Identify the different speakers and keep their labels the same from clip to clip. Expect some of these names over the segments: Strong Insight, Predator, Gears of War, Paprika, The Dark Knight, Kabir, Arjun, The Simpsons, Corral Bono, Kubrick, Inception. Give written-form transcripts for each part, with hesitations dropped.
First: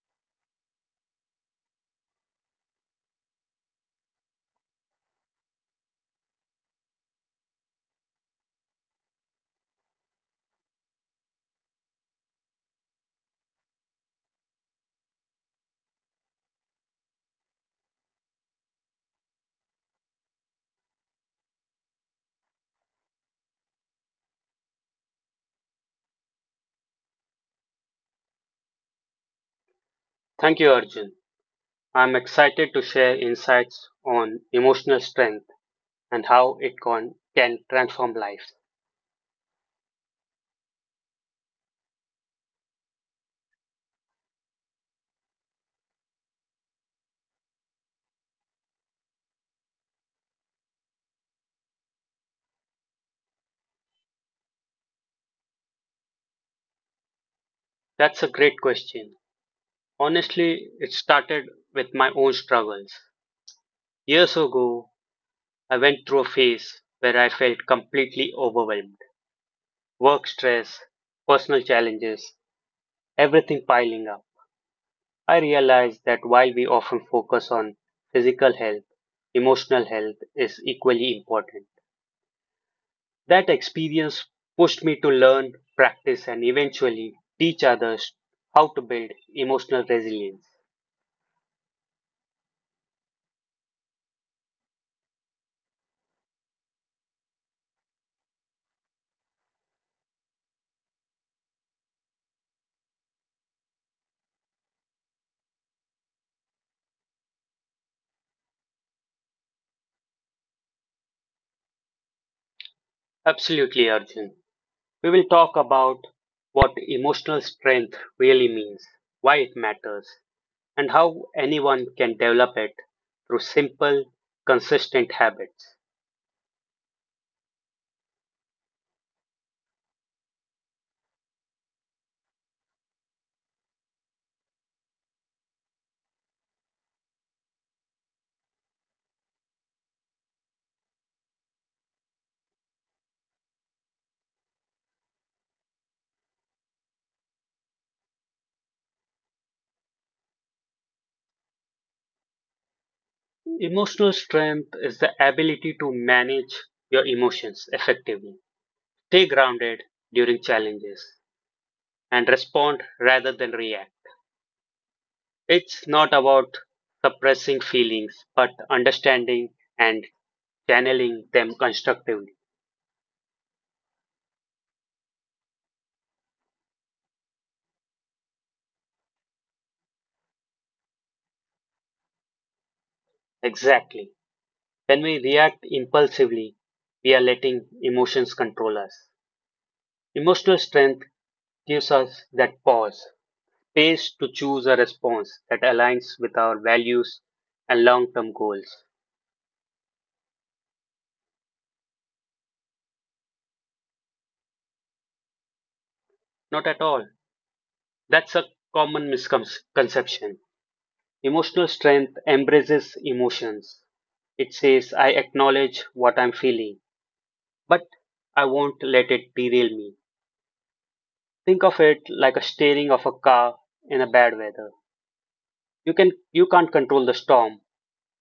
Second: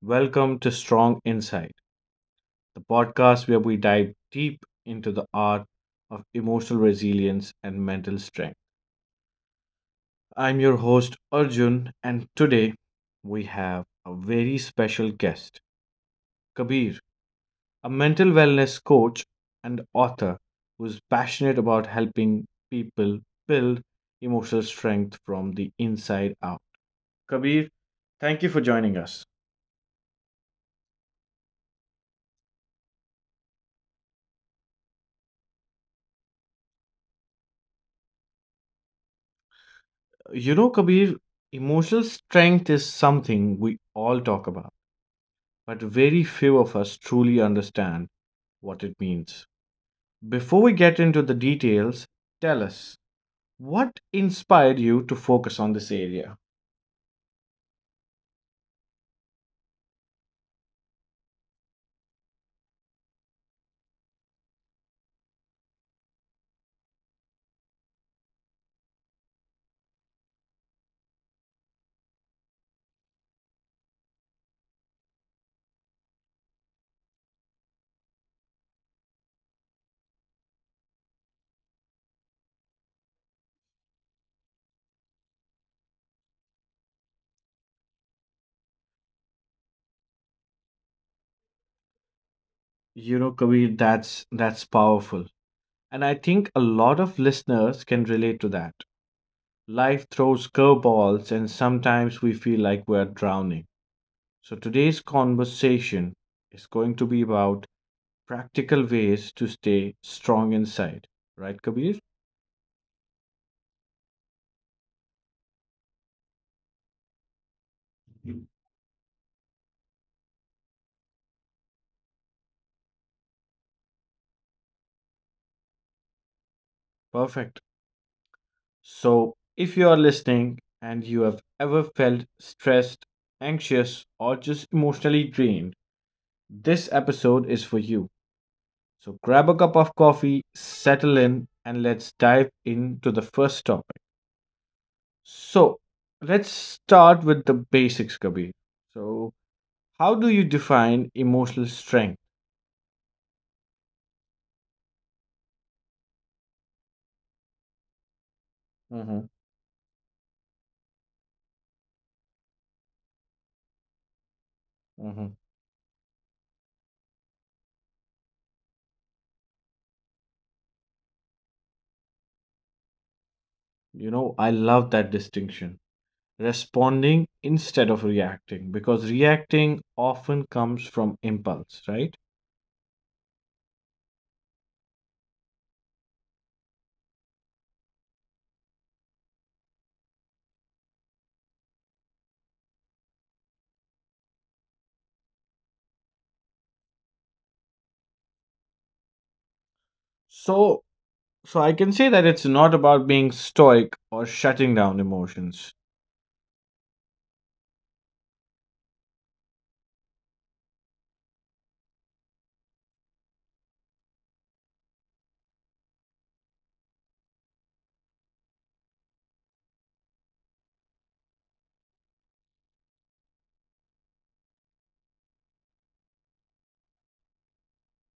Speaker 1: Welcome to Strong Insight, the podcast where we dive deep into the art of emotional resilience and mental strength. I'm your host, Arjun, and today we have a very special guest, Kabir, a mental wellness coach and author who's passionate about helping people build emotional strength from the inside out. Kabir, thank you for joining us.
Speaker 2: Thank you, Arjun. I'm excited to share insights on emotional strength and how can transform lives.
Speaker 1: You know, Kabir, emotional strength is something we all talk about, but very few of us truly understand what it means. Before we get into the details, tell us what inspired you to focus on this area.
Speaker 2: That's a great question. Honestly, it started with my own struggles. Years ago, I went through a phase where I felt completely overwhelmed. Work stress, personal challenges, everything piling up. I realized that while we often focus on physical health, emotional health is equally important. That experience pushed me to learn, practice, and eventually teach others how to build emotional resilience.
Speaker 1: You know, Kabir, that's powerful, and I think a lot of listeners can relate to that. Life throws curveballs, and sometimes we feel like we're drowning. So today's conversation is going to be about practical ways to stay strong inside. Right, Kabir?
Speaker 2: Absolutely, Arjun. We will talk about what emotional strength really means, why it matters, and how anyone can develop it through simple, consistent habits.
Speaker 1: Perfect. So, if you are listening and you have ever felt stressed, anxious, or just emotionally drained, this episode is for you. So, grab a cup of coffee, settle in, and let's dive into the first topic. So, let's start with the basics, Kabir. So, how do you define emotional strength?
Speaker 2: Emotional strength is the ability to manage your emotions effectively, stay
Speaker 1: hmm
Speaker 2: grounded during challenges, and respond rather than react.
Speaker 1: hmm.
Speaker 2: It's not about suppressing feelings, but understanding and channeling them constructively.
Speaker 1: You know, I love that distinction responding instead of reacting because reacting often comes from impulse, right?
Speaker 2: Exactly. When we react impulsively, we are letting emotions control us. Emotional strength gives us that pause, space to choose a response that aligns with our values and long term goals.
Speaker 1: So so I can say that it's not about being stoic or shutting down emotions.
Speaker 2: Not at all. That's a common misconception. Emotional strength embraces emotions. It says, I acknowledge what I'm feeling. But I won't let it derail me. Think of it like a steering of a car in a bad weather. You can't control the storm,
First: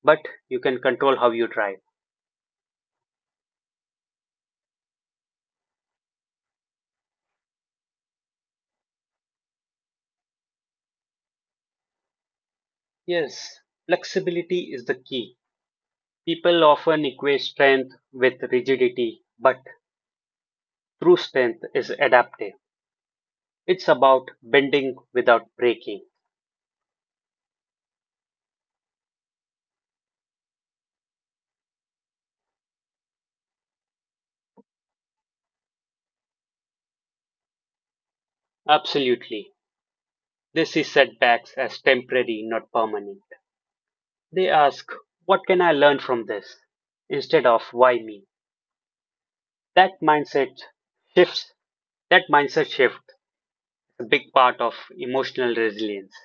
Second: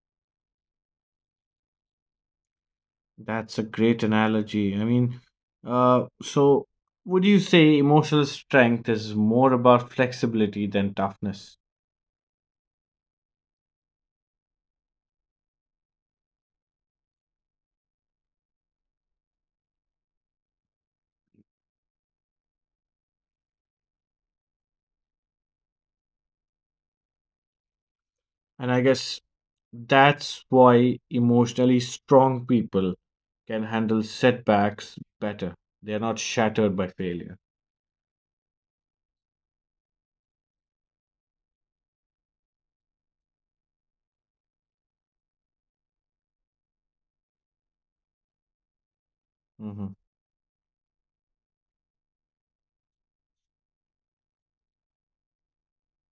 Speaker 2: but you can control how you drive.
Speaker 1: That's a great analogy. I mean, so would you say emotional strength is more about flexibility than toughness?
Speaker 2: Yes, flexibility is the key. People often equate strength with rigidity, but true strength is adaptive. It's about bending without breaking.
Speaker 1: And I guess that's why emotionally strong people can handle setbacks better. They are not shattered by failure.
Speaker 2: Absolutely. They see setbacks as temporary, not permanent. They ask, what can I learn from this? Instead of why me? That
Speaker 1: Hmm.
Speaker 2: mindset shifts. That mindset shift is a big part of emotional resilience.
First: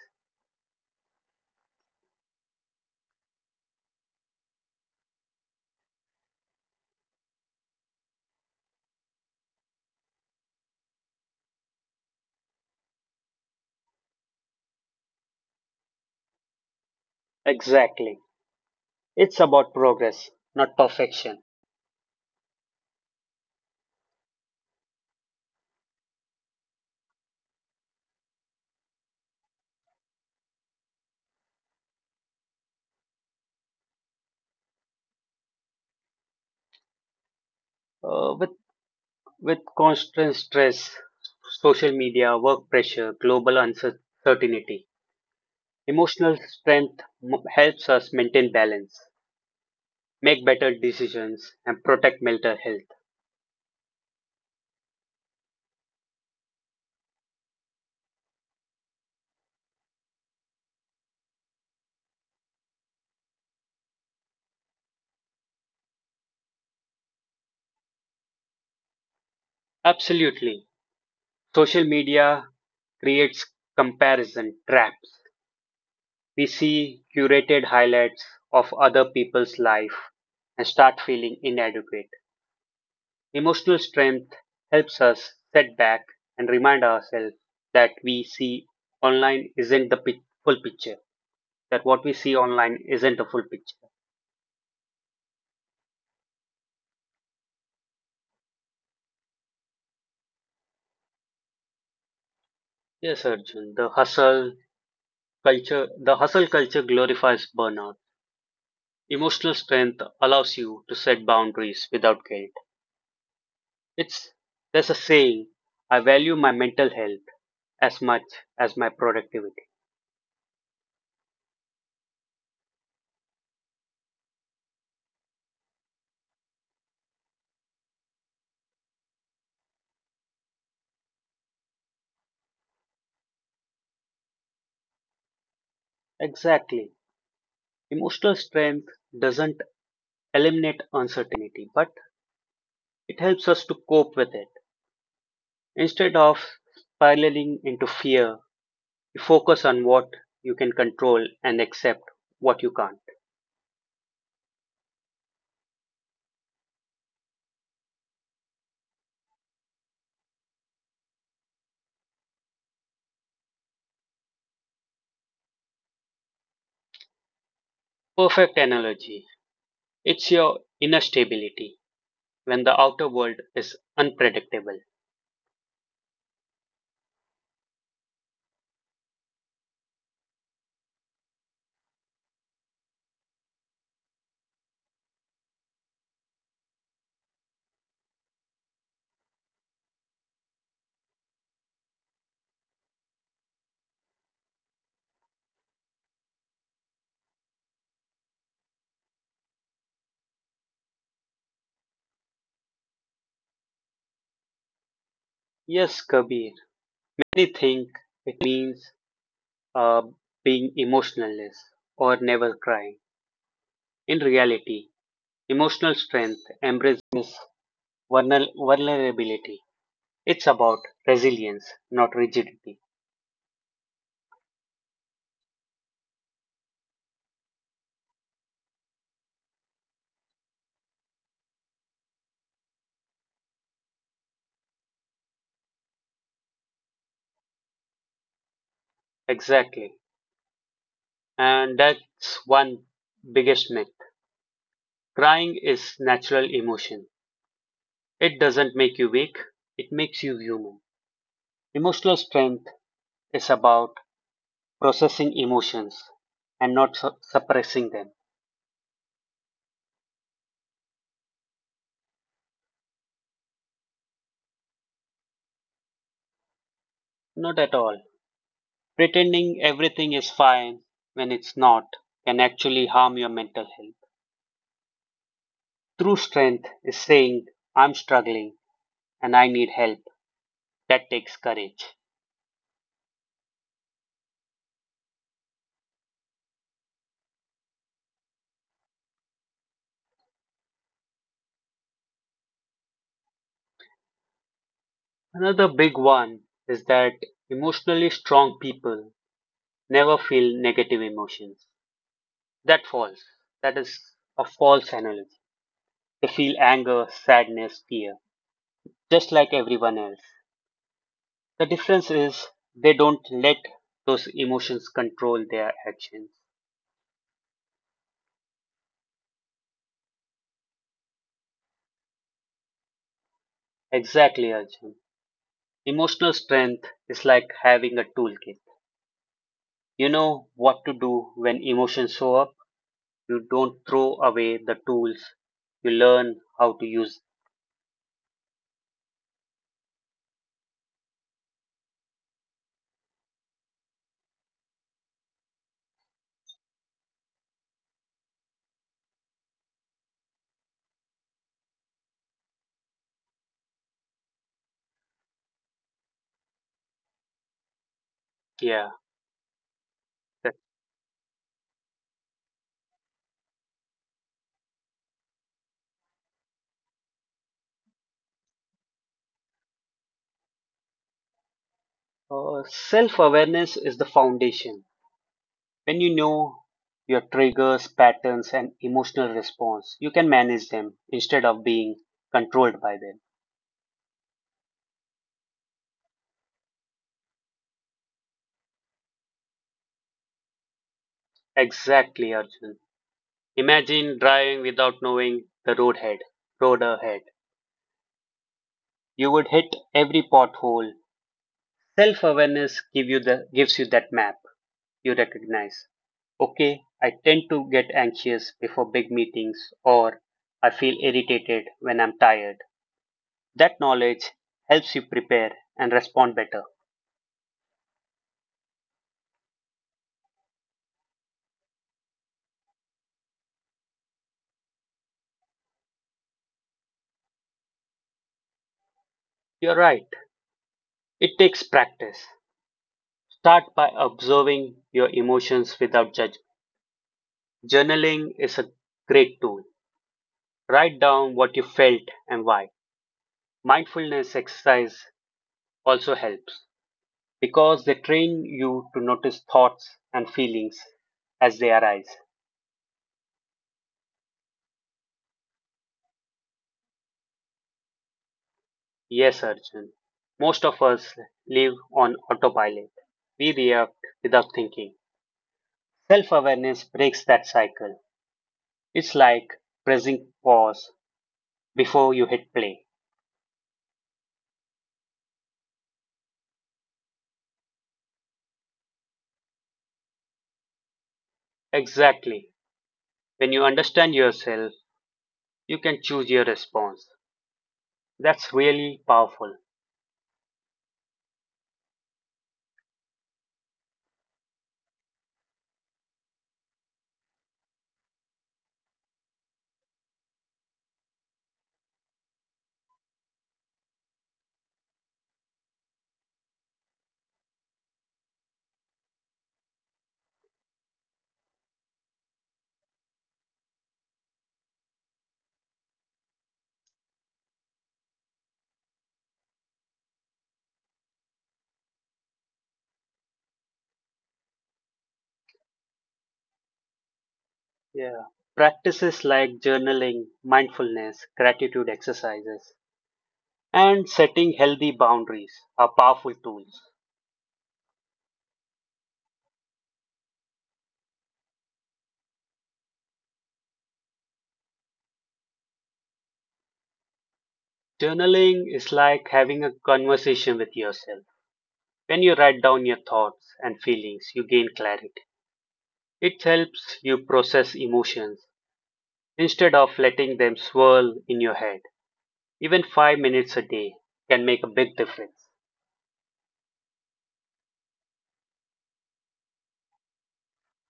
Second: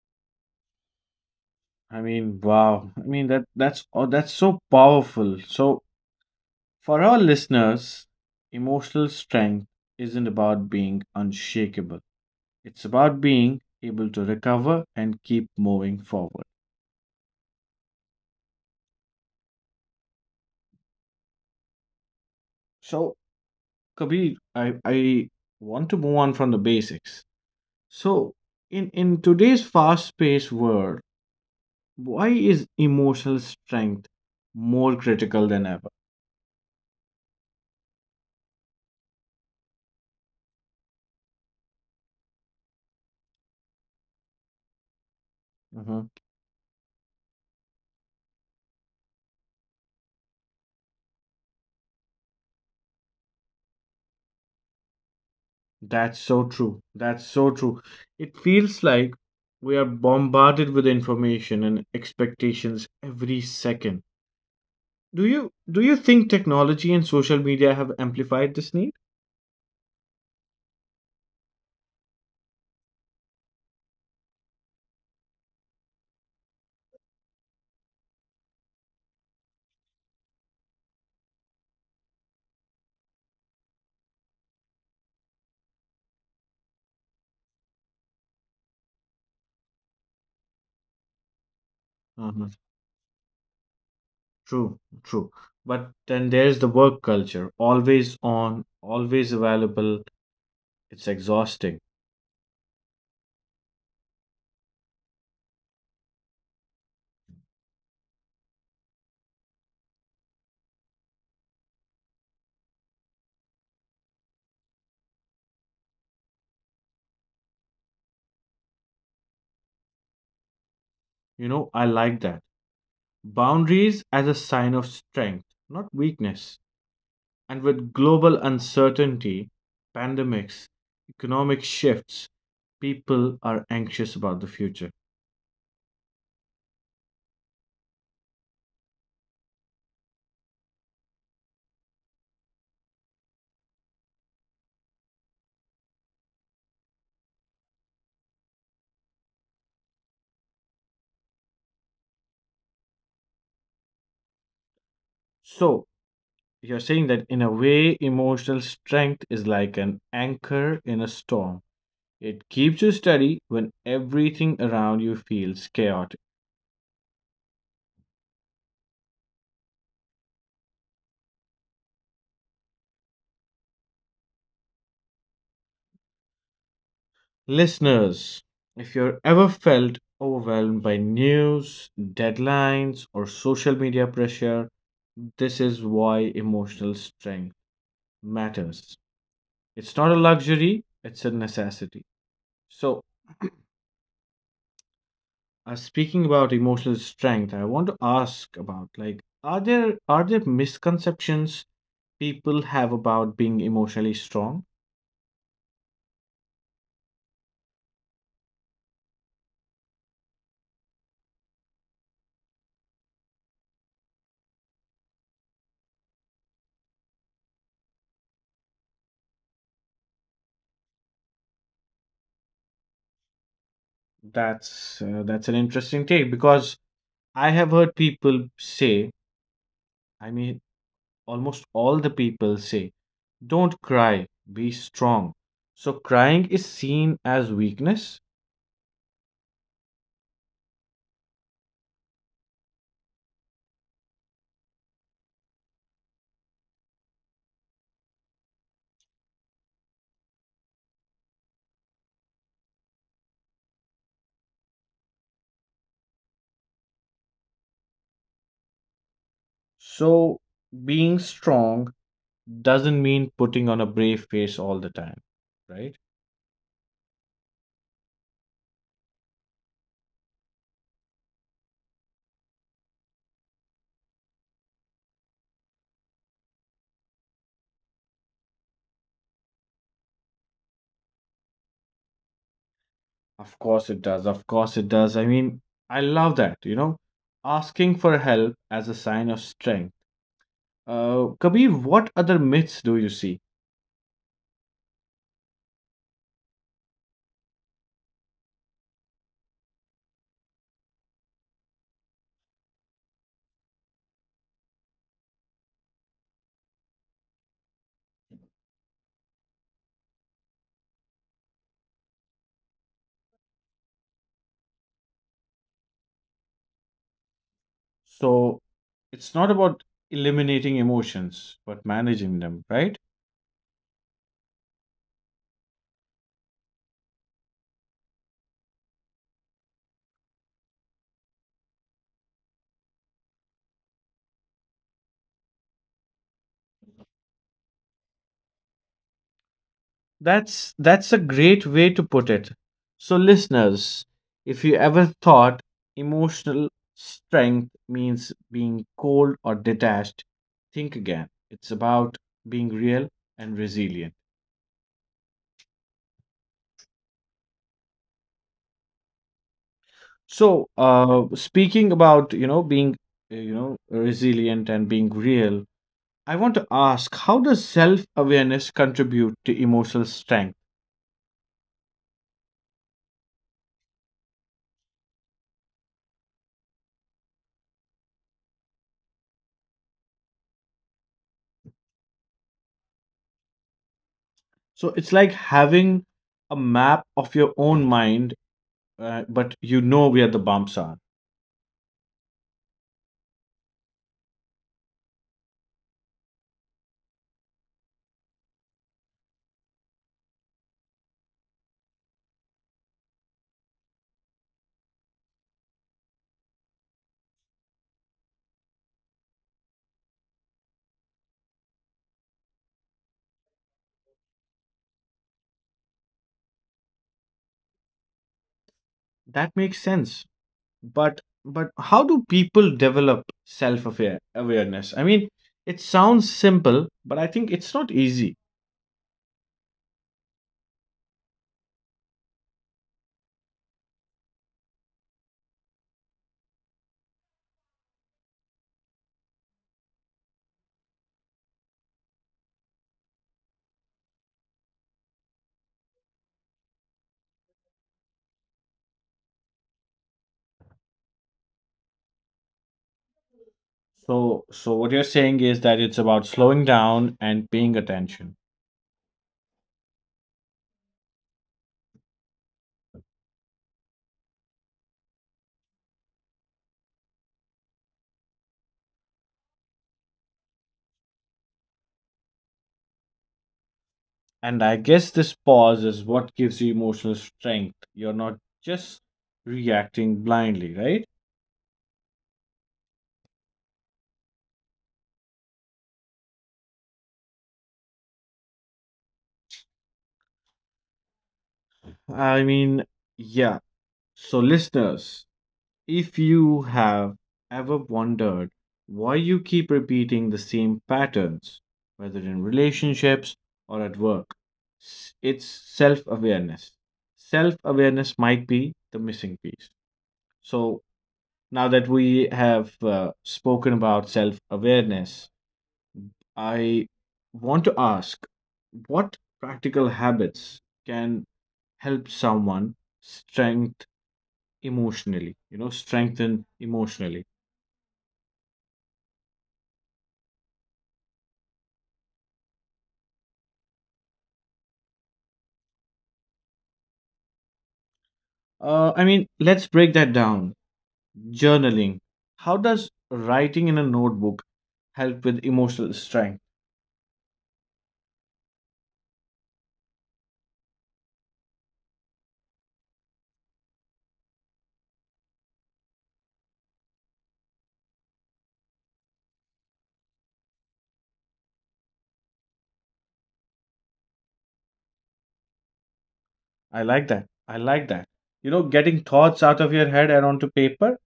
Speaker 1: I mean, wow. That's so powerful. So for our listeners, emotional strength isn't about being unshakable. It's about being able to recover and keep moving forward.
Speaker 2: Exactly. It's about progress, not perfection.
Speaker 1: So Kabir, I want to move on from the basics. So in today's fast-paced world, why is emotional strength more critical than ever?
Speaker 2: Uh, with with constant stress, social media, work pressure, global uncertainty, helps us maintain balance, make better decisions, and protect mental health.
Speaker 1: That's so true. It feels like we are bombarded with information and expectations every second. Do you think technology and social media have amplified this need?
Speaker 2: Absolutely. Social media creates comparison traps. We see curated highlights of other people's life and start feeling inadequate. Emotional strength helps us set back and remind ourselves that we see online isn't the pic- full picture, that what we
Speaker 1: Uh-huh.
Speaker 2: see online isn't the full picture.
Speaker 1: True, true. But then there's the work culture, always on, always available. It's exhausting.
Speaker 2: Yes, Arjun, the hustle culture glorifies burnout. Emotional strength allows you to set boundaries without guilt. It's There's a saying, I value my mental health as much as my productivity.
Speaker 1: You know, I like that. Boundaries as a sign of strength, not weakness. And with global uncertainty, pandemics, economic shifts, people are anxious about the future.
Speaker 2: Exactly. Emotional strength doesn't eliminate uncertainty, but it helps us to cope with it. Instead of spiraling into fear, you focus on what you can control and accept what you can't.
Speaker 1: So, you're saying that in a way, emotional strength is like an anchor in a storm. It keeps you steady when everything around you feels chaotic.
Speaker 2: Perfect analogy. It's your inner stability when the outer world is unpredictable.
Speaker 1: Listeners, if you're ever felt overwhelmed by news, deadlines, or social media pressure, this is why emotional strength matters. It's not a luxury, it's a necessity. So, speaking about emotional strength, I want to ask about like are there misconceptions people have about being emotionally strong?
Speaker 2: Yes, Kabir. Many think it means uh, being emotionless or never crying. In reality, emotional strength embraces vulnerability. It's about resilience, not rigidity.
Speaker 1: That's an interesting take because I have heard people say, I mean almost all the people say, don't cry, be strong. So crying is seen as weakness.
Speaker 2: Exactly. And that's one biggest myth. Crying is natural emotion. It doesn't make you weak, it makes you human. Emotional strength is about processing emotions and not su- suppressing them.
Speaker 1: So being strong doesn't mean putting on a brave face all the time, right?
Speaker 2: Not at all. Pretending everything is fine when it's not can actually harm your mental health. True strength is saying, I'm struggling and I need help. That takes courage.
Speaker 1: Of course it does. I mean, I love that, you know, asking for help as a sign of strength. Kabir, what other myths do you see?
Speaker 2: Another big one is that emotionally strong people never feel negative emotions. That false. That is a false analogy. They feel anger, sadness, fear, just like everyone else. The difference is they don't let those emotions control their actions.
Speaker 1: So it's not about eliminating emotions, but managing them, right?
Speaker 2: Exactly, Arjun. Emotional strength is like having a toolkit. You know what to do when emotions show up. You don't throw away the tools, you learn how to use them.
Speaker 1: That's a great way to put it. So listeners, if you ever thought emotional strength means being cold or detached, think again. It's about being real and resilient.
Speaker 2: Yeah.
Speaker 1: So, speaking about, you know, being you know, resilient and being real, I want to ask how does self-awareness contribute to emotional strength?
Speaker 2: Self-awareness is the foundation. When you know your triggers, patterns and emotional response, you can manage them instead of being controlled by them.
Speaker 1: So, it's like having a map of your own mind, but you know where the bumps are.
Speaker 2: Exactly, Arjun. Imagine driving without knowing the road ahead road ahead. You would hit every pothole. Self-awareness give you the gives you that map. You recognize, okay, I tend to get anxious before big meetings or I feel irritated when I'm tired. That knowledge helps you prepare and respond better.
Speaker 1: That makes sense. But how do people develop self aware awareness? I mean, it sounds simple, but I think it's not easy.
Speaker 2: You're right. It takes practice. Start by observing your emotions without judgment. Journaling is a great tool. Write down what you felt and why. Mindfulness exercise also helps because they train you to notice thoughts and feelings as they arise.
Speaker 1: So what you're saying is that it's about slowing down and paying attention.
Speaker 2: Yes, Arjun. Most of us live on autopilot. We react without thinking. Self awareness breaks that cycle. It's like pressing pause before you hit play.
Speaker 1: And I guess this pause is what gives you emotional strength. You're not just reacting blindly, right?
Speaker 2: Exactly. When you understand yourself, you can choose your response. That's really powerful.
Speaker 1: I mean, yeah. So listeners, if you have ever wondered why you keep repeating the same patterns, whether in relationships or at work, it's self awareness. Self awareness might be the missing piece. So, now that we have spoken about self awareness, I want to ask what practical habits can help someone strength strengthen emotionally?
Speaker 2: Yeah. Practices like journaling, mindfulness, gratitude exercises, and setting healthy boundaries are powerful tools.
Speaker 1: I mean, let's break that down. Journaling. How does writing in a notebook help with emotional strength?
Speaker 2: Journaling is like having a conversation with yourself. When you write down your thoughts and feelings, you gain clarity. It helps you process emotions instead of letting them swirl in your head. Even 5 minutes a day can make a big difference.
Speaker 1: I like that. You know, getting thoughts out of your head and onto paper.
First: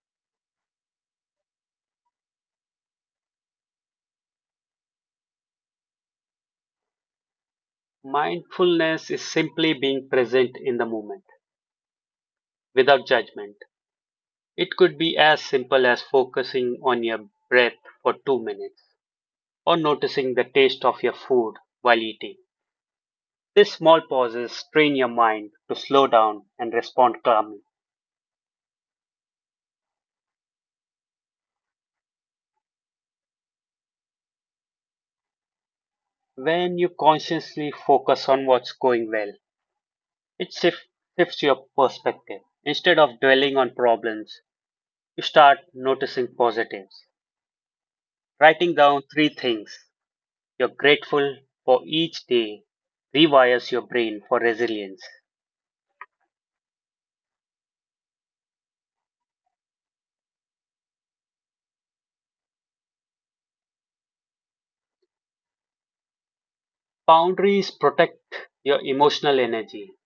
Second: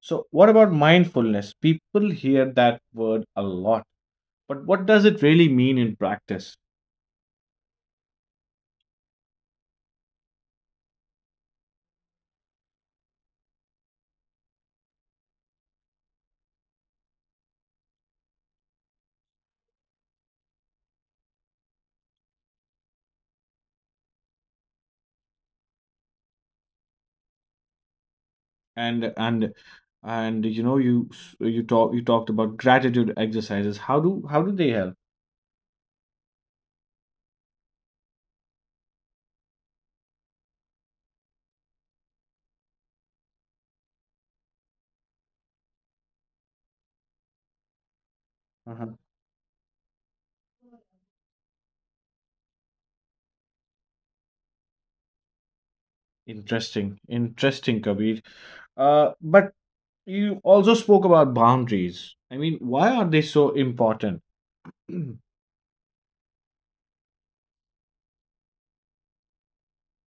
Speaker 1: So, what about mindfulness? People hear that word a lot, but what does it really mean in practice?
Speaker 2: Mindfulness is simply being present in the moment without judgment. It could be as simple as focusing on your breath for 2 minutes or noticing the taste of your food while eating. These small pauses train your mind to slow down and respond calmly.
Speaker 1: And and and you know, you talked about gratitude exercises. How do they help?
Speaker 2: When you consciously focus on what's going well, it shif- shifts your perspective. Instead of dwelling on problems, you start noticing positives. Writing
Speaker 1: Uh-huh.
Speaker 2: down three things you're grateful for each day rewires your brain for resilience.
Speaker 1: Interesting, interesting, Kabir. But you also spoke about boundaries. I mean, why are they so important?
Speaker 2: Boundaries protect your emotional energy.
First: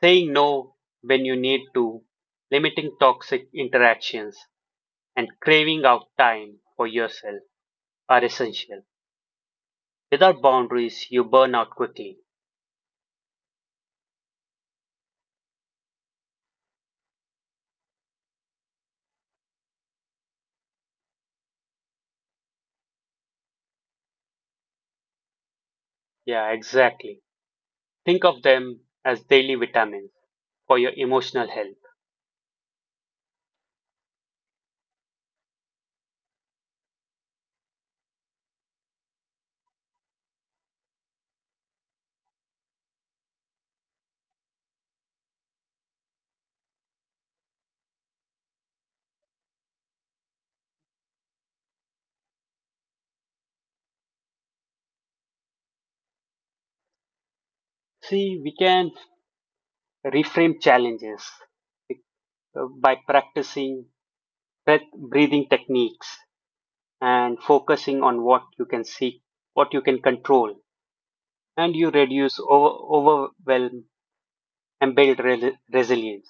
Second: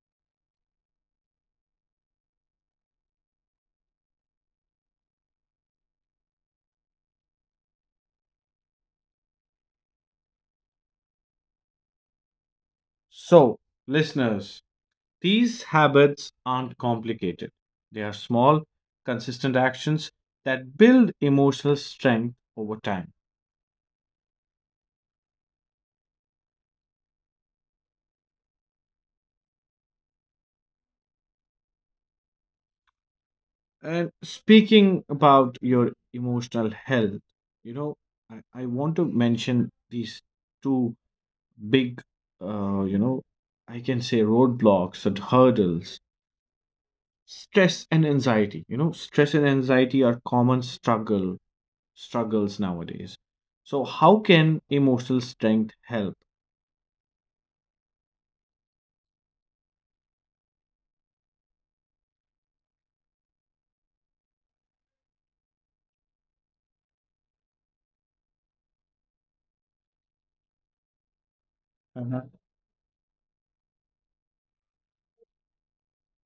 Speaker 2: Saying no when you need to, limiting toxic interactions, and craving out time for yourself are essential. Without boundaries, you burn out quickly.
Speaker 1: So, listeners, these habits aren't complicated. They are small, consistent actions that build emotional strength over time.
Speaker 2: Yeah, exactly. Think of them as daily vitamins for your emotional health.
Speaker 1: And speaking about your emotional health, you know, I want to mention these two big, you know, I can say roadblocks and hurdles. Stress and anxiety. You know, stress and anxiety are common struggles nowadays. So how can emotional strength help?
Speaker 2: See, we can reframe challenges by practicing breathing techniques and focusing on what you can see, what you can control, and you
Speaker 1: Uh-huh.
Speaker 2: reduce overwhelm and resilience.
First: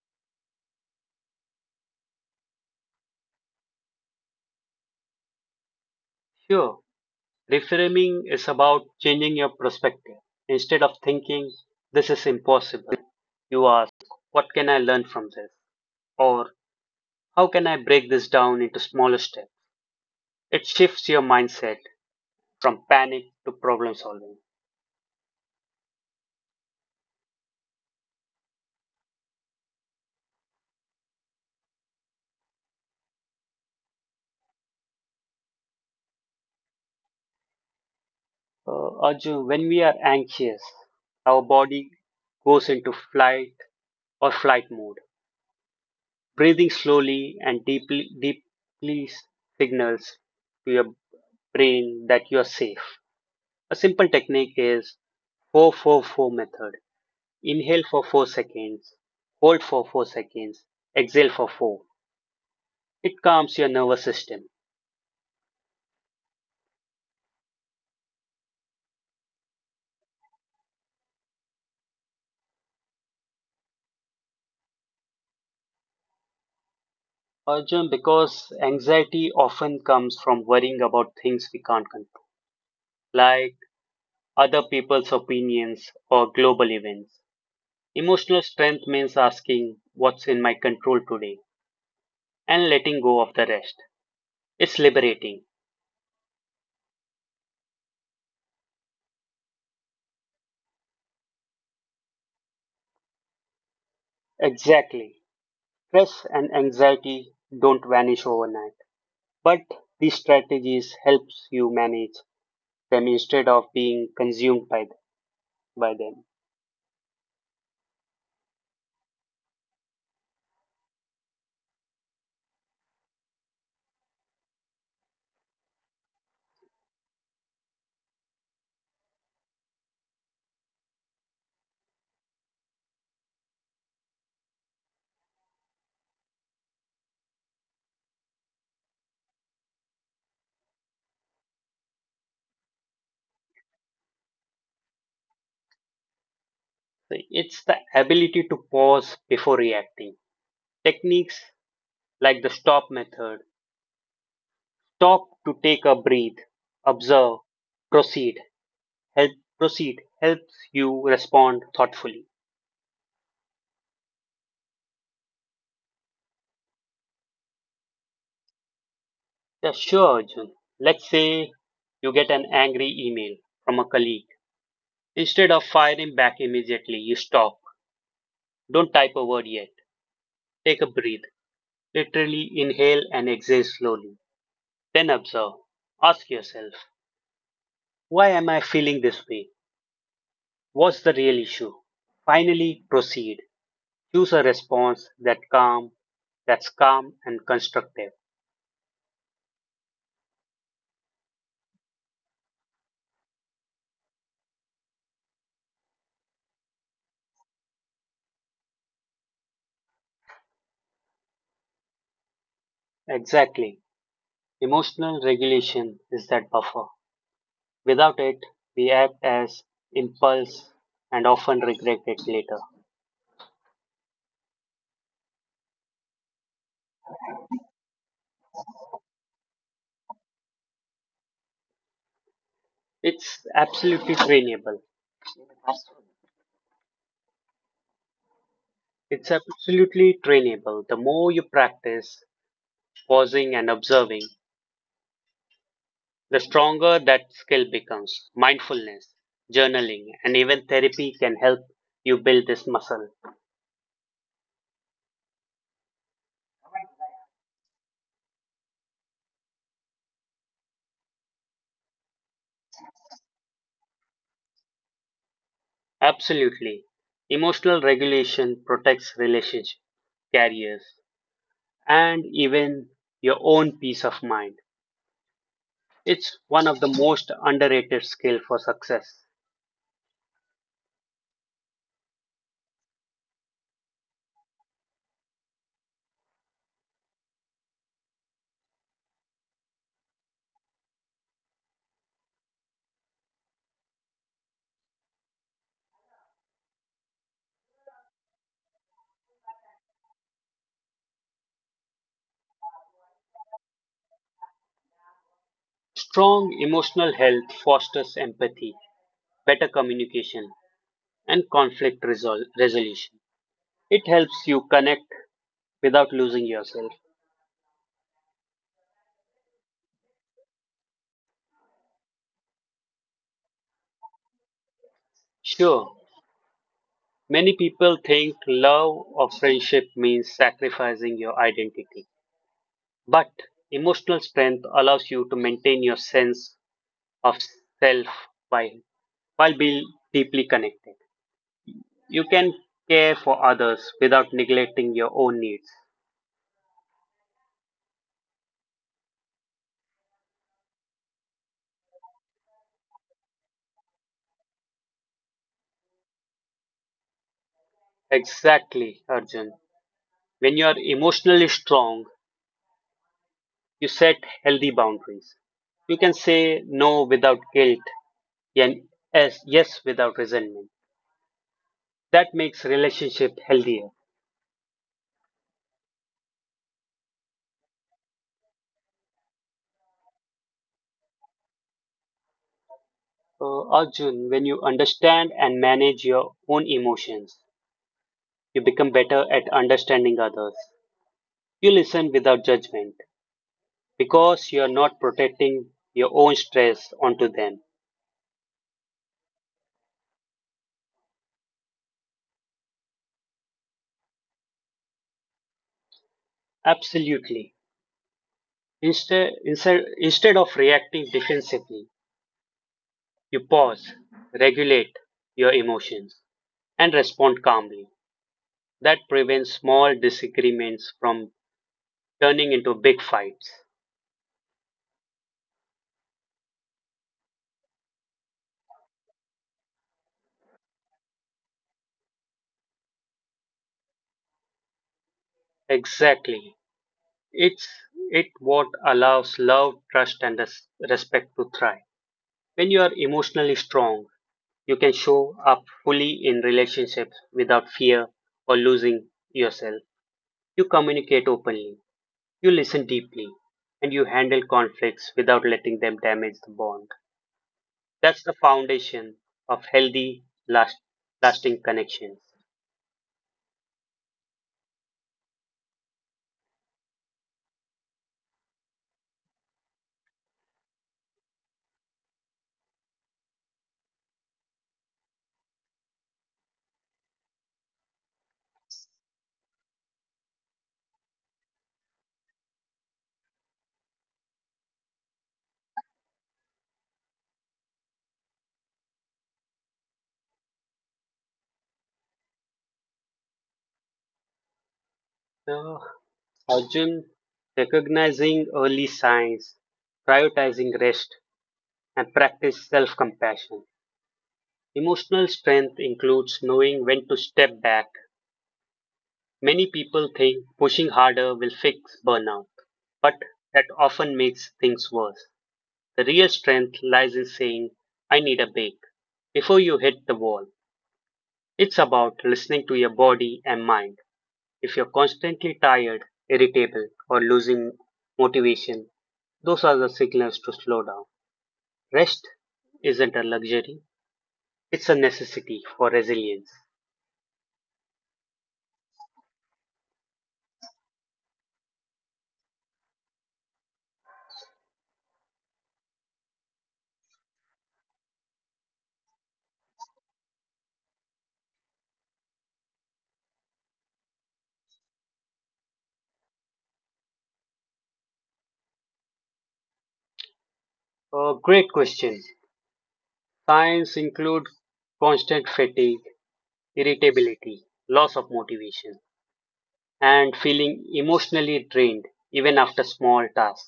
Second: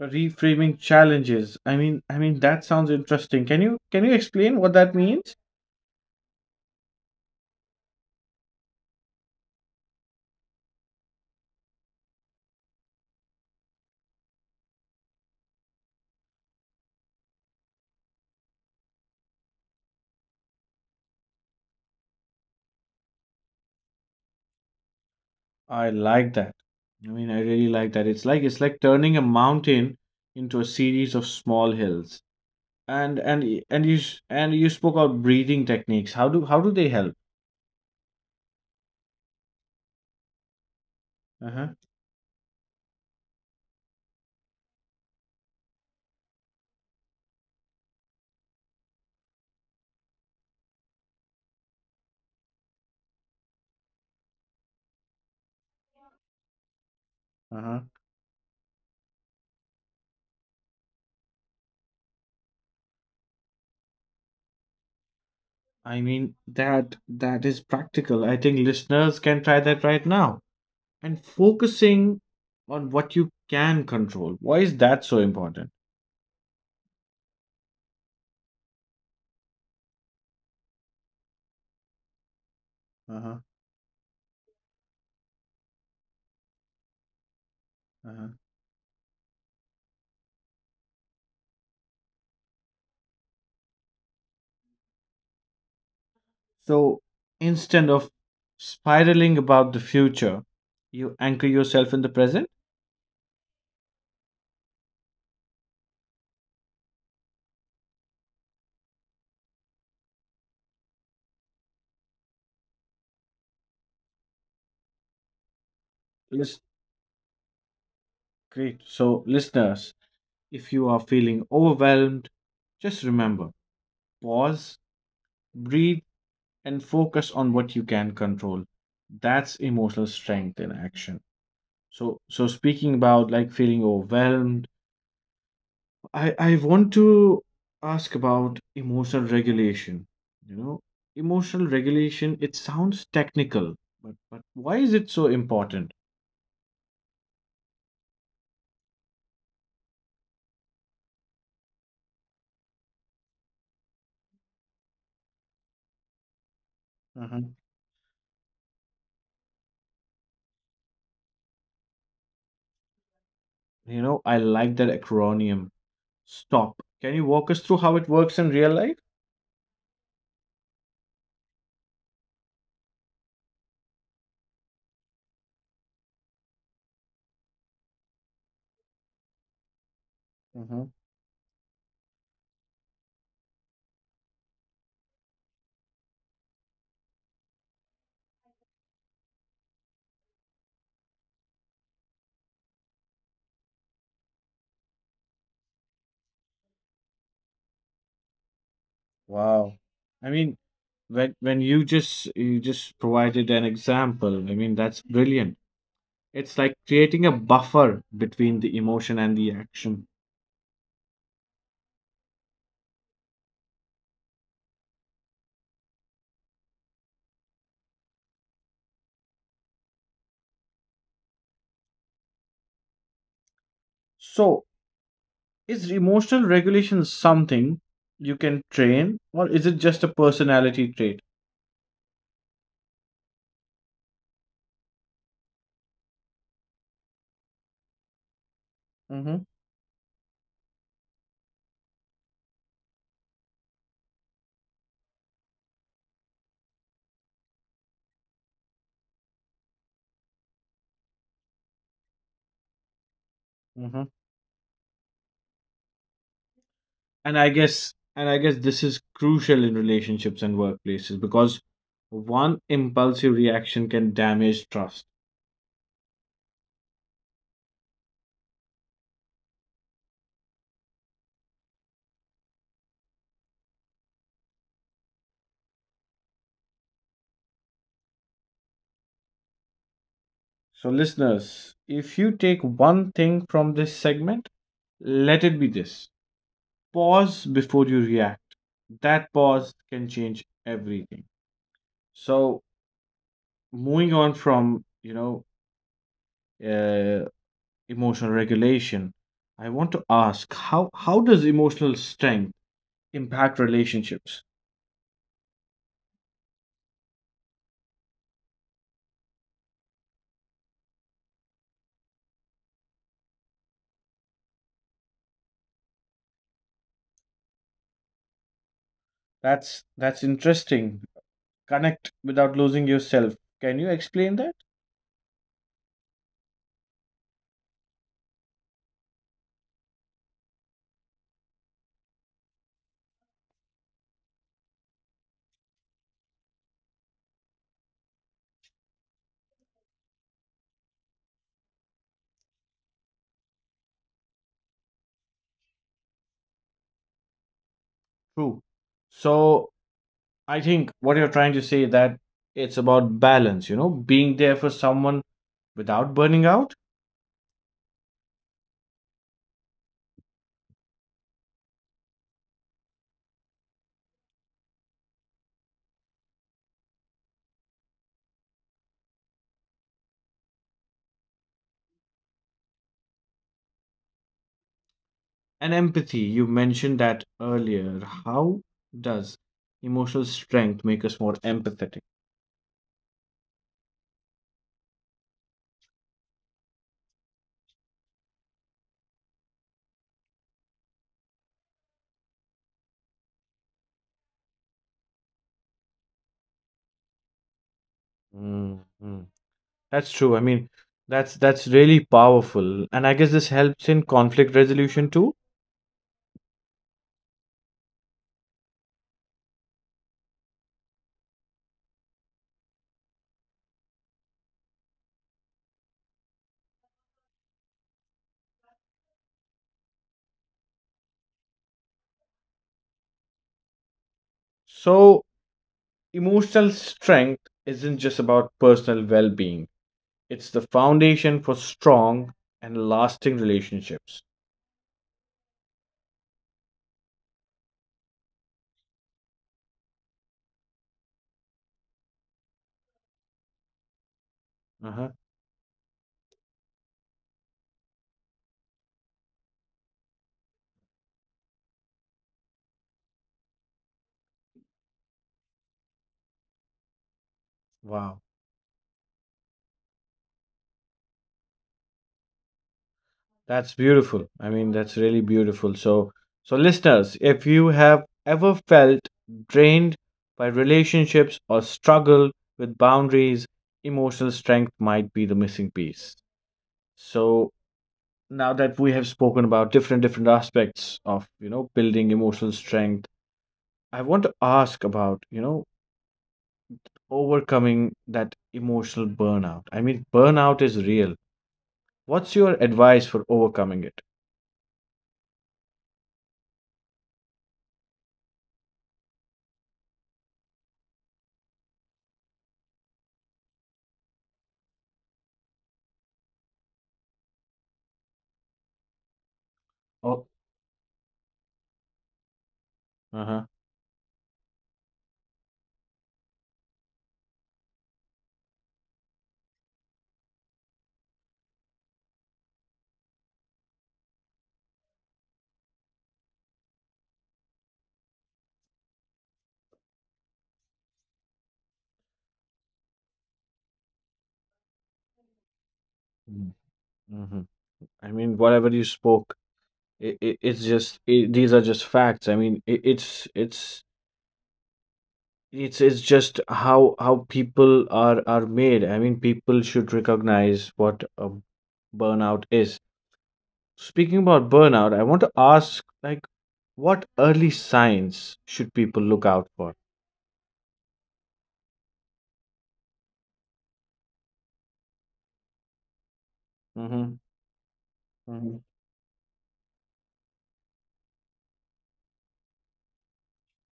Speaker 1: Reframing challenges. I mean that sounds interesting. Can you explain what that means?
Speaker 2: Sure. Reframing is about changing your perspective. Instead of thinking, this is impossible, you ask, what can I learn from this? Or how can I break this down into smaller steps? It shifts your mindset from panic to problem solving.
Speaker 1: I like that. I mean, I really like that. It's like turning a mountain into a series of small hills. And you spoke about breathing techniques. How do they help?
Speaker 2: Arjun, when we are anxious, our
Speaker 1: Uh-huh.
Speaker 2: body goes into flight or flight mode. Breathing slowly and deeply signals to your brain that you are safe. A simple technique is Four-four-four method:
Speaker 1: Uh-huh.
Speaker 2: inhale for 4 seconds, hold for 4 seconds, exhale for four. It calms your nervous system.
Speaker 1: I mean, that that is practical. I think listeners can try that right now. And focusing on what you can control. Why is that so important?
Speaker 2: Arjun, because anxiety often comes from worrying about things we can't control,
Speaker 1: Uh-huh.
Speaker 2: like other people's opinions or global events.
Speaker 1: Uh-huh.
Speaker 2: Emotional strength means asking what's in my control today and letting go of the rest. It's liberating.
Speaker 1: So instead of spiraling about the future, you anchor yourself in the present.
Speaker 2: Exactly. Stress and anxiety don't vanish overnight, but these strategies helps you manage them instead of being consumed by them.
Speaker 1: Yes. Great. So, listeners, if you are feeling overwhelmed, just remember pause, breathe, and focus on what you can control. That's emotional strength in action. So, so speaking about like feeling overwhelmed, I want to ask about emotional regulation. You know, emotional regulation, it sounds technical, but why is it so important?
Speaker 2: So it's the ability to pause before reacting. Techniques like the stop method, stop to take a breath, observe,
Speaker 1: Mhm.
Speaker 2: proceed help proceed helps you respond thoughtfully.
Speaker 1: You know, I like that acronym Stop. Can you walk us through how it works in real life?
Speaker 2: Yeah, sure, Arjun. Let's say you get an angry email from a colleague. Instead of firing back immediately, you stop. Don't type a word yet.
Speaker 1: Mm-hmm.
Speaker 2: Take a breath. Literally inhale and exhale slowly. Then observe. Ask yourself, why am I feeling this way? What's the real issue? Finally, proceed. Choose a response that's calm and constructive.
Speaker 1: Wow. I mean, when you just provided an example, I mean that's brilliant. It's like creating a buffer between the emotion and the action.
Speaker 2: Exactly. Emotional regulation is that buffer. Without it, we act as impulse and often regret it later.
Speaker 1: So, is emotional regulation something you can train, or is it just a personality trait?
Speaker 2: It's absolutely trainable. It's
Speaker 1: Mm-hmm.
Speaker 2: absolutely trainable. The more you practice pausing and observing, the stronger that skill becomes. Mindfulness, journaling, and even therapy can help you build this muscle.
Speaker 1: Mm-hmm. And I guess this is crucial in relationships and workplaces because one impulsive reaction can damage trust.
Speaker 2: Absolutely. Emotional regulation protects relationships, careers, and even your own peace of mind. It's one of the most underrated skills for success.
Speaker 1: So, listeners, if you take one thing from this segment, let it be this, pause before you react. That pause can change everything. So, moving on from, you know, uh, emotional regulation, I want to ask how does emotional strength impact relationships?
Speaker 2: Strong emotional health fosters empathy, better communication, and resolution. It helps you connect without losing yourself.
Speaker 1: That's interesting. Connect without losing yourself. Can you explain that?
Speaker 2: Sure. Many people think love or friendship means sacrificing your identity, but emotional strength allows you to maintain your sense of self while, while being deeply connected. You can care for others without neglecting your own needs.
Speaker 1: True. So I think what you're trying to say that it's about balance, you know, being there for someone without burning out.
Speaker 2: Exactly, Arjun. When you are emotionally strong, you set healthy boundaries. You can say no without guilt and yes without resentment. That makes relationship healthier.
Speaker 1: And empathy. You mentioned that earlier. How does emotional strength make us more empathetic?
Speaker 2: Arjun, when you understand and manage your own emotions, you become better at understanding others. You listen without judgment because you are not protecting your own stress onto them.
Speaker 1: Mm. That's true. I mean, that's really powerful, and I guess this helps in conflict resolution too.
Speaker 2: Absolutely. Instead of reacting defensively, you pause, regulate your emotions, and respond calmly. That prevents small disagreements from turning into big fights.
Speaker 1: So, emotional strength isn't just about personal well-being. It's the foundation for strong and lasting relationships.
Speaker 2: Exactly. It's it what allows love, trust, and respect to thrive. When you are emotionally strong, you can
Speaker 1: Uh-huh.
Speaker 2: show up fully in relationships without fear or losing yourself. You communicate openly, you listen deeply, and you handle conflicts without letting them damage the bond.
Speaker 1: Wow.
Speaker 2: That's the foundation of lasting connections.
Speaker 1: That's beautiful. I mean, that's really beautiful. So, so listeners, if you have ever felt drained by relationships or struggled with boundaries, emotional strength might be the missing piece. So, now that we have spoken about different aspects of, you know, building emotional strength, I want to ask about, you know, overcoming that emotional burnout. I mean, burnout is real. What's your advice for overcoming it?
Speaker 2: So, Arjun, recognizing early signs, prioritizing rest, and practice self compassion. Emotional strength includes knowing when to step back. Many people
Speaker 1: Oh,
Speaker 2: think pushing harder will fix burnout, but
Speaker 1: uh-huh.
Speaker 2: that often makes things worse. The real strength lies in saying, I need a break before you hit the wall. It's about listening to your body and mind. If you're constantly tired, irritable, or losing motivation, those are the signals to slow down. Rest isn't a luxury, it's a necessity for resilience.
Speaker 1: Mm-hmm. I mean, whatever you spoke, it, it's just it, these are just facts. I mean, it, it's just how people are made. I mean, people should recognize what a burnout is. Speaking about burnout, I want to ask like, what early signs should people look out for?
Speaker 2: A great question. Signs include constant fatigue,
Speaker 1: Mm-hmm.
Speaker 2: irritability, loss of
Speaker 1: Mm-hmm.
Speaker 2: motivation, and feeling emotionally drained even after small tasks.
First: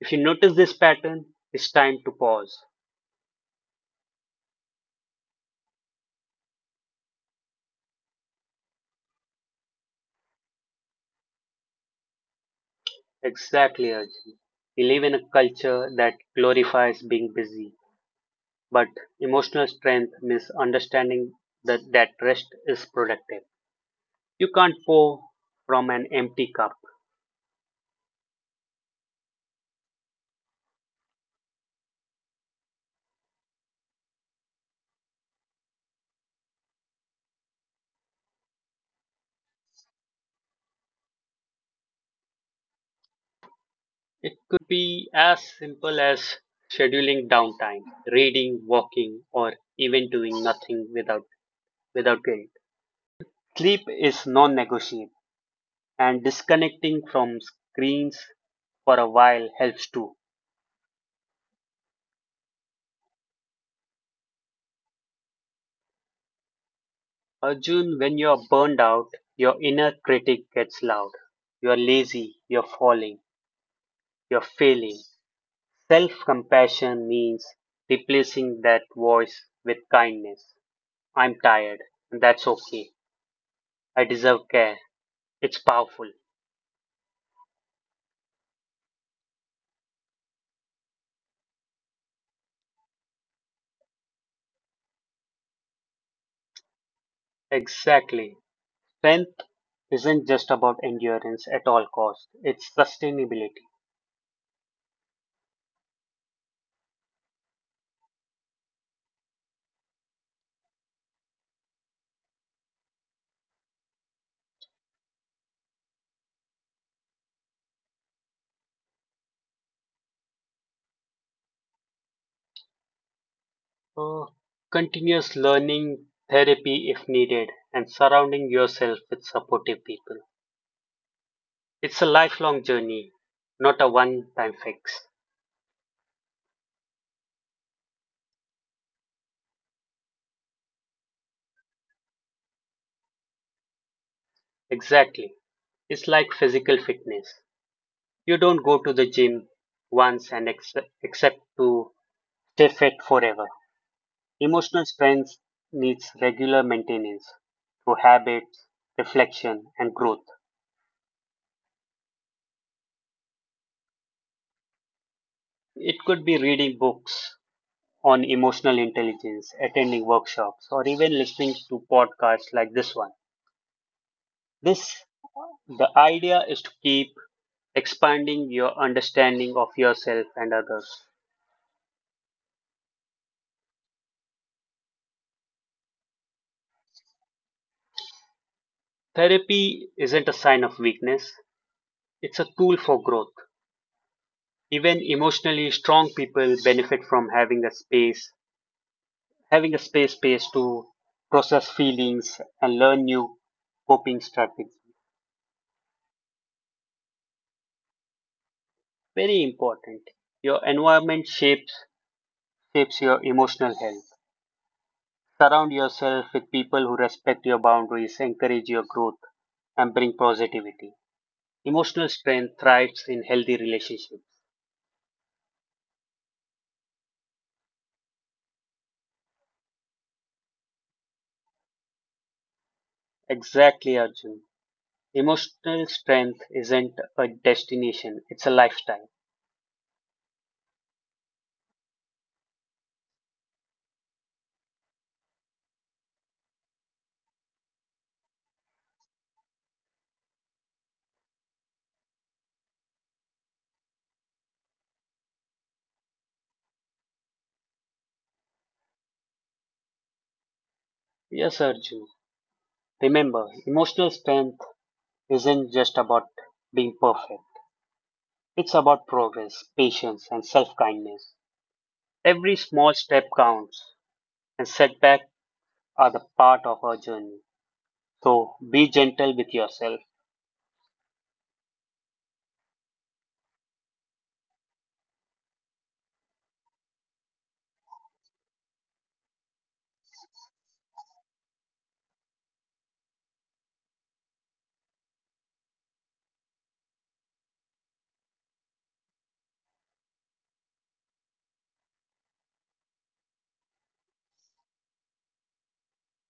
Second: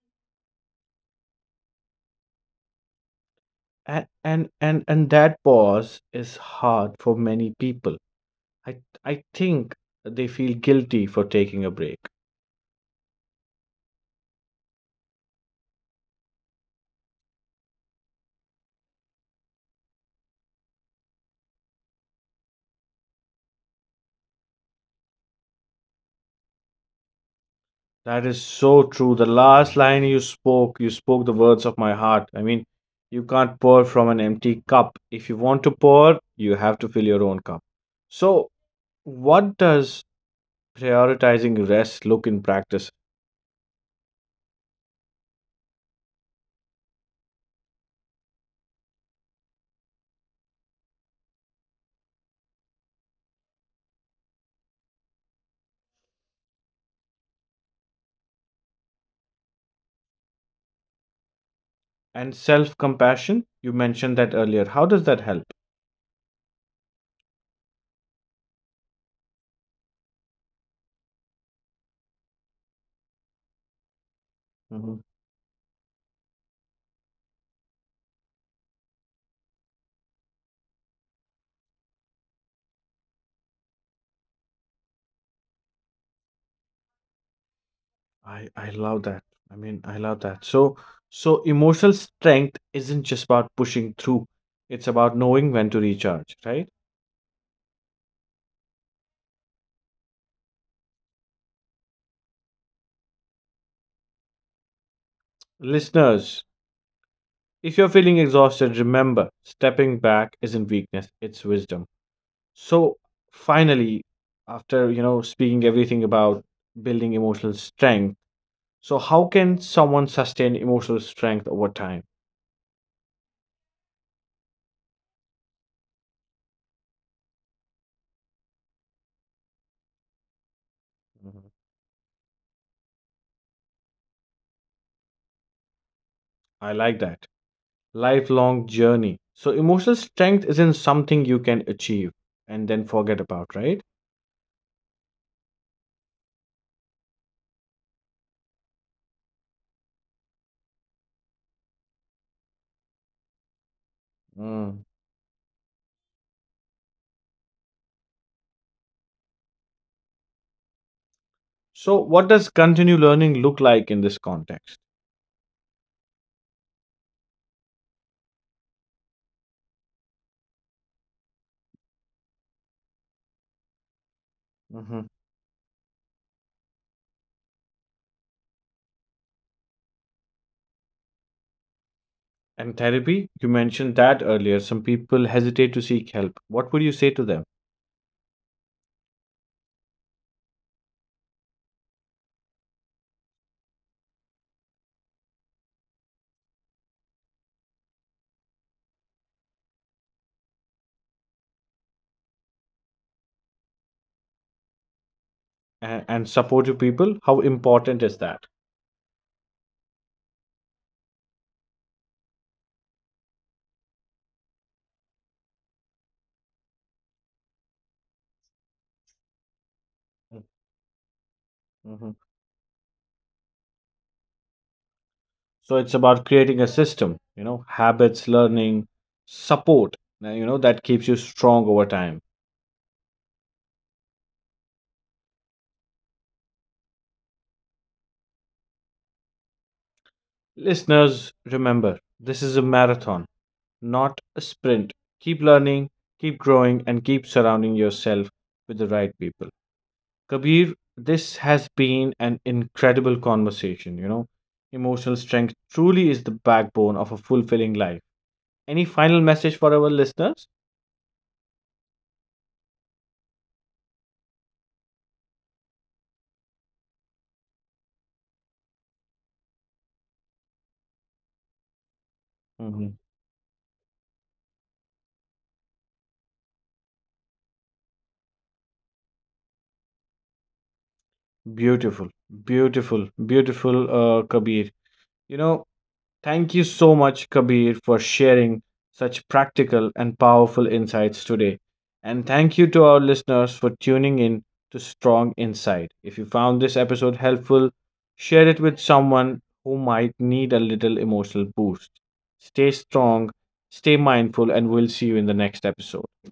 Speaker 2: If you notice this pattern, it's time to pause.
Speaker 1: And that pause is hard for many people. I I think they feel guilty for taking a break.
Speaker 2: Exactly, Arjun. We live in a culture that glorifies being busy, but emotional strength means understanding that rest is productive. You can't pour from an empty cup.
Speaker 1: That is so true. The last line you spoke the words of my heart. I mean, you can't pour from an empty cup. If you want to pour, you have to fill your own cup. So, what does prioritizing rest look in practice?
Speaker 2: It could be as simple as scheduling downtime, reading, walking, or even doing nothing without guilt. Sleep is non-negotiable, and disconnecting from screens for a while helps too.
Speaker 1: And self compassion, you mentioned that earlier. How does that help?
Speaker 2: Arjun, when you're burned out, your inner critic gets loud. You're lazy, you're falling, you're
Speaker 1: Hmm.
Speaker 2: failing. Self compassion means replacing that voice with kindness. I'm tired, and that's okay. I deserve care. It's powerful.
Speaker 1: I love that. I mean, I love that. So, so emotional strength isn't just about pushing through, it's about knowing when to recharge, right?
Speaker 2: Exactly. Strength isn't just about endurance at all costs, it's sustainability.
Speaker 1: Listeners, if you're feeling exhausted, remember stepping back isn't weakness, it's wisdom. So, finally, after you know speaking everything about building emotional strength, so how can someone sustain emotional strength over time?
Speaker 2: Uh, continuous learning, therapy if needed, and surrounding yourself with supportive people.
Speaker 1: Mhm.
Speaker 2: It's a lifelong journey, not a one time fix.
Speaker 1: I like that. Lifelong journey. So, emotional strength isn't something you can achieve and then forget about, right?
Speaker 2: Exactly. It's like physical fitness. You don't go to the gym once and accept to stay fit forever.
Speaker 1: Mm.
Speaker 2: Emotional strength needs regular maintenance through habits, reflection, and growth.
Speaker 1: So, what does continue learning look like in this context?
Speaker 2: It could be reading books on emotional intelligence, attending workshops, or even listening to podcasts like this one.
Speaker 1: Mhm.
Speaker 2: This The idea is to keep expanding your understanding of yourself and others.
Speaker 1: And therapy, you mentioned that earlier. Some people hesitate to seek help. What would you say to them?
Speaker 2: Therapy isn't a sign of weakness, it's a tool for growth. Even emotionally strong people benefit from having a space to process feelings and learn new coping strategies.
Speaker 1: And, support to people, how important is that?
Speaker 2: Very important. Your environment shapes shapes your emotional health. Surround yourself with people who respect your boundaries, encourage your growth, and bring positivity. Emotional
Speaker 1: Mhm.
Speaker 2: strength thrives in healthy relationships.
Speaker 1: So it's about creating a system, you know, habits, learning, support, you know, that keeps you strong over time.
Speaker 2: Exactly, Arjun. Emotional strength isn't a destination, it's a lifestyle.
Speaker 1: Listeners, remember, this is a marathon, not a sprint. Keep learning, keep growing, and keep surrounding yourself with the right people. Kabir, this has been an incredible conversation. You know, emotional strength truly is the backbone of a fulfilling life. Any final message for our listeners?
Speaker 2: Yes, Arjun, remember, emotional strength isn't just about being perfect. It's about progress, patience, and self kindness. Every small
Speaker 1: Mhm.
Speaker 2: step counts, and setbacks are the part of our journey. So be gentle with yourself.
Speaker 1: Beautiful, beautiful, beautiful, Kabir. You know, thank you so much, Kabir, for sharing such practical and powerful insights today. And thank you to our listeners for tuning in to Strong Insight. If you found this episode helpful, share it with someone who might need a little emotional boost. Stay strong, stay mindful, and we'll see you in the next episode.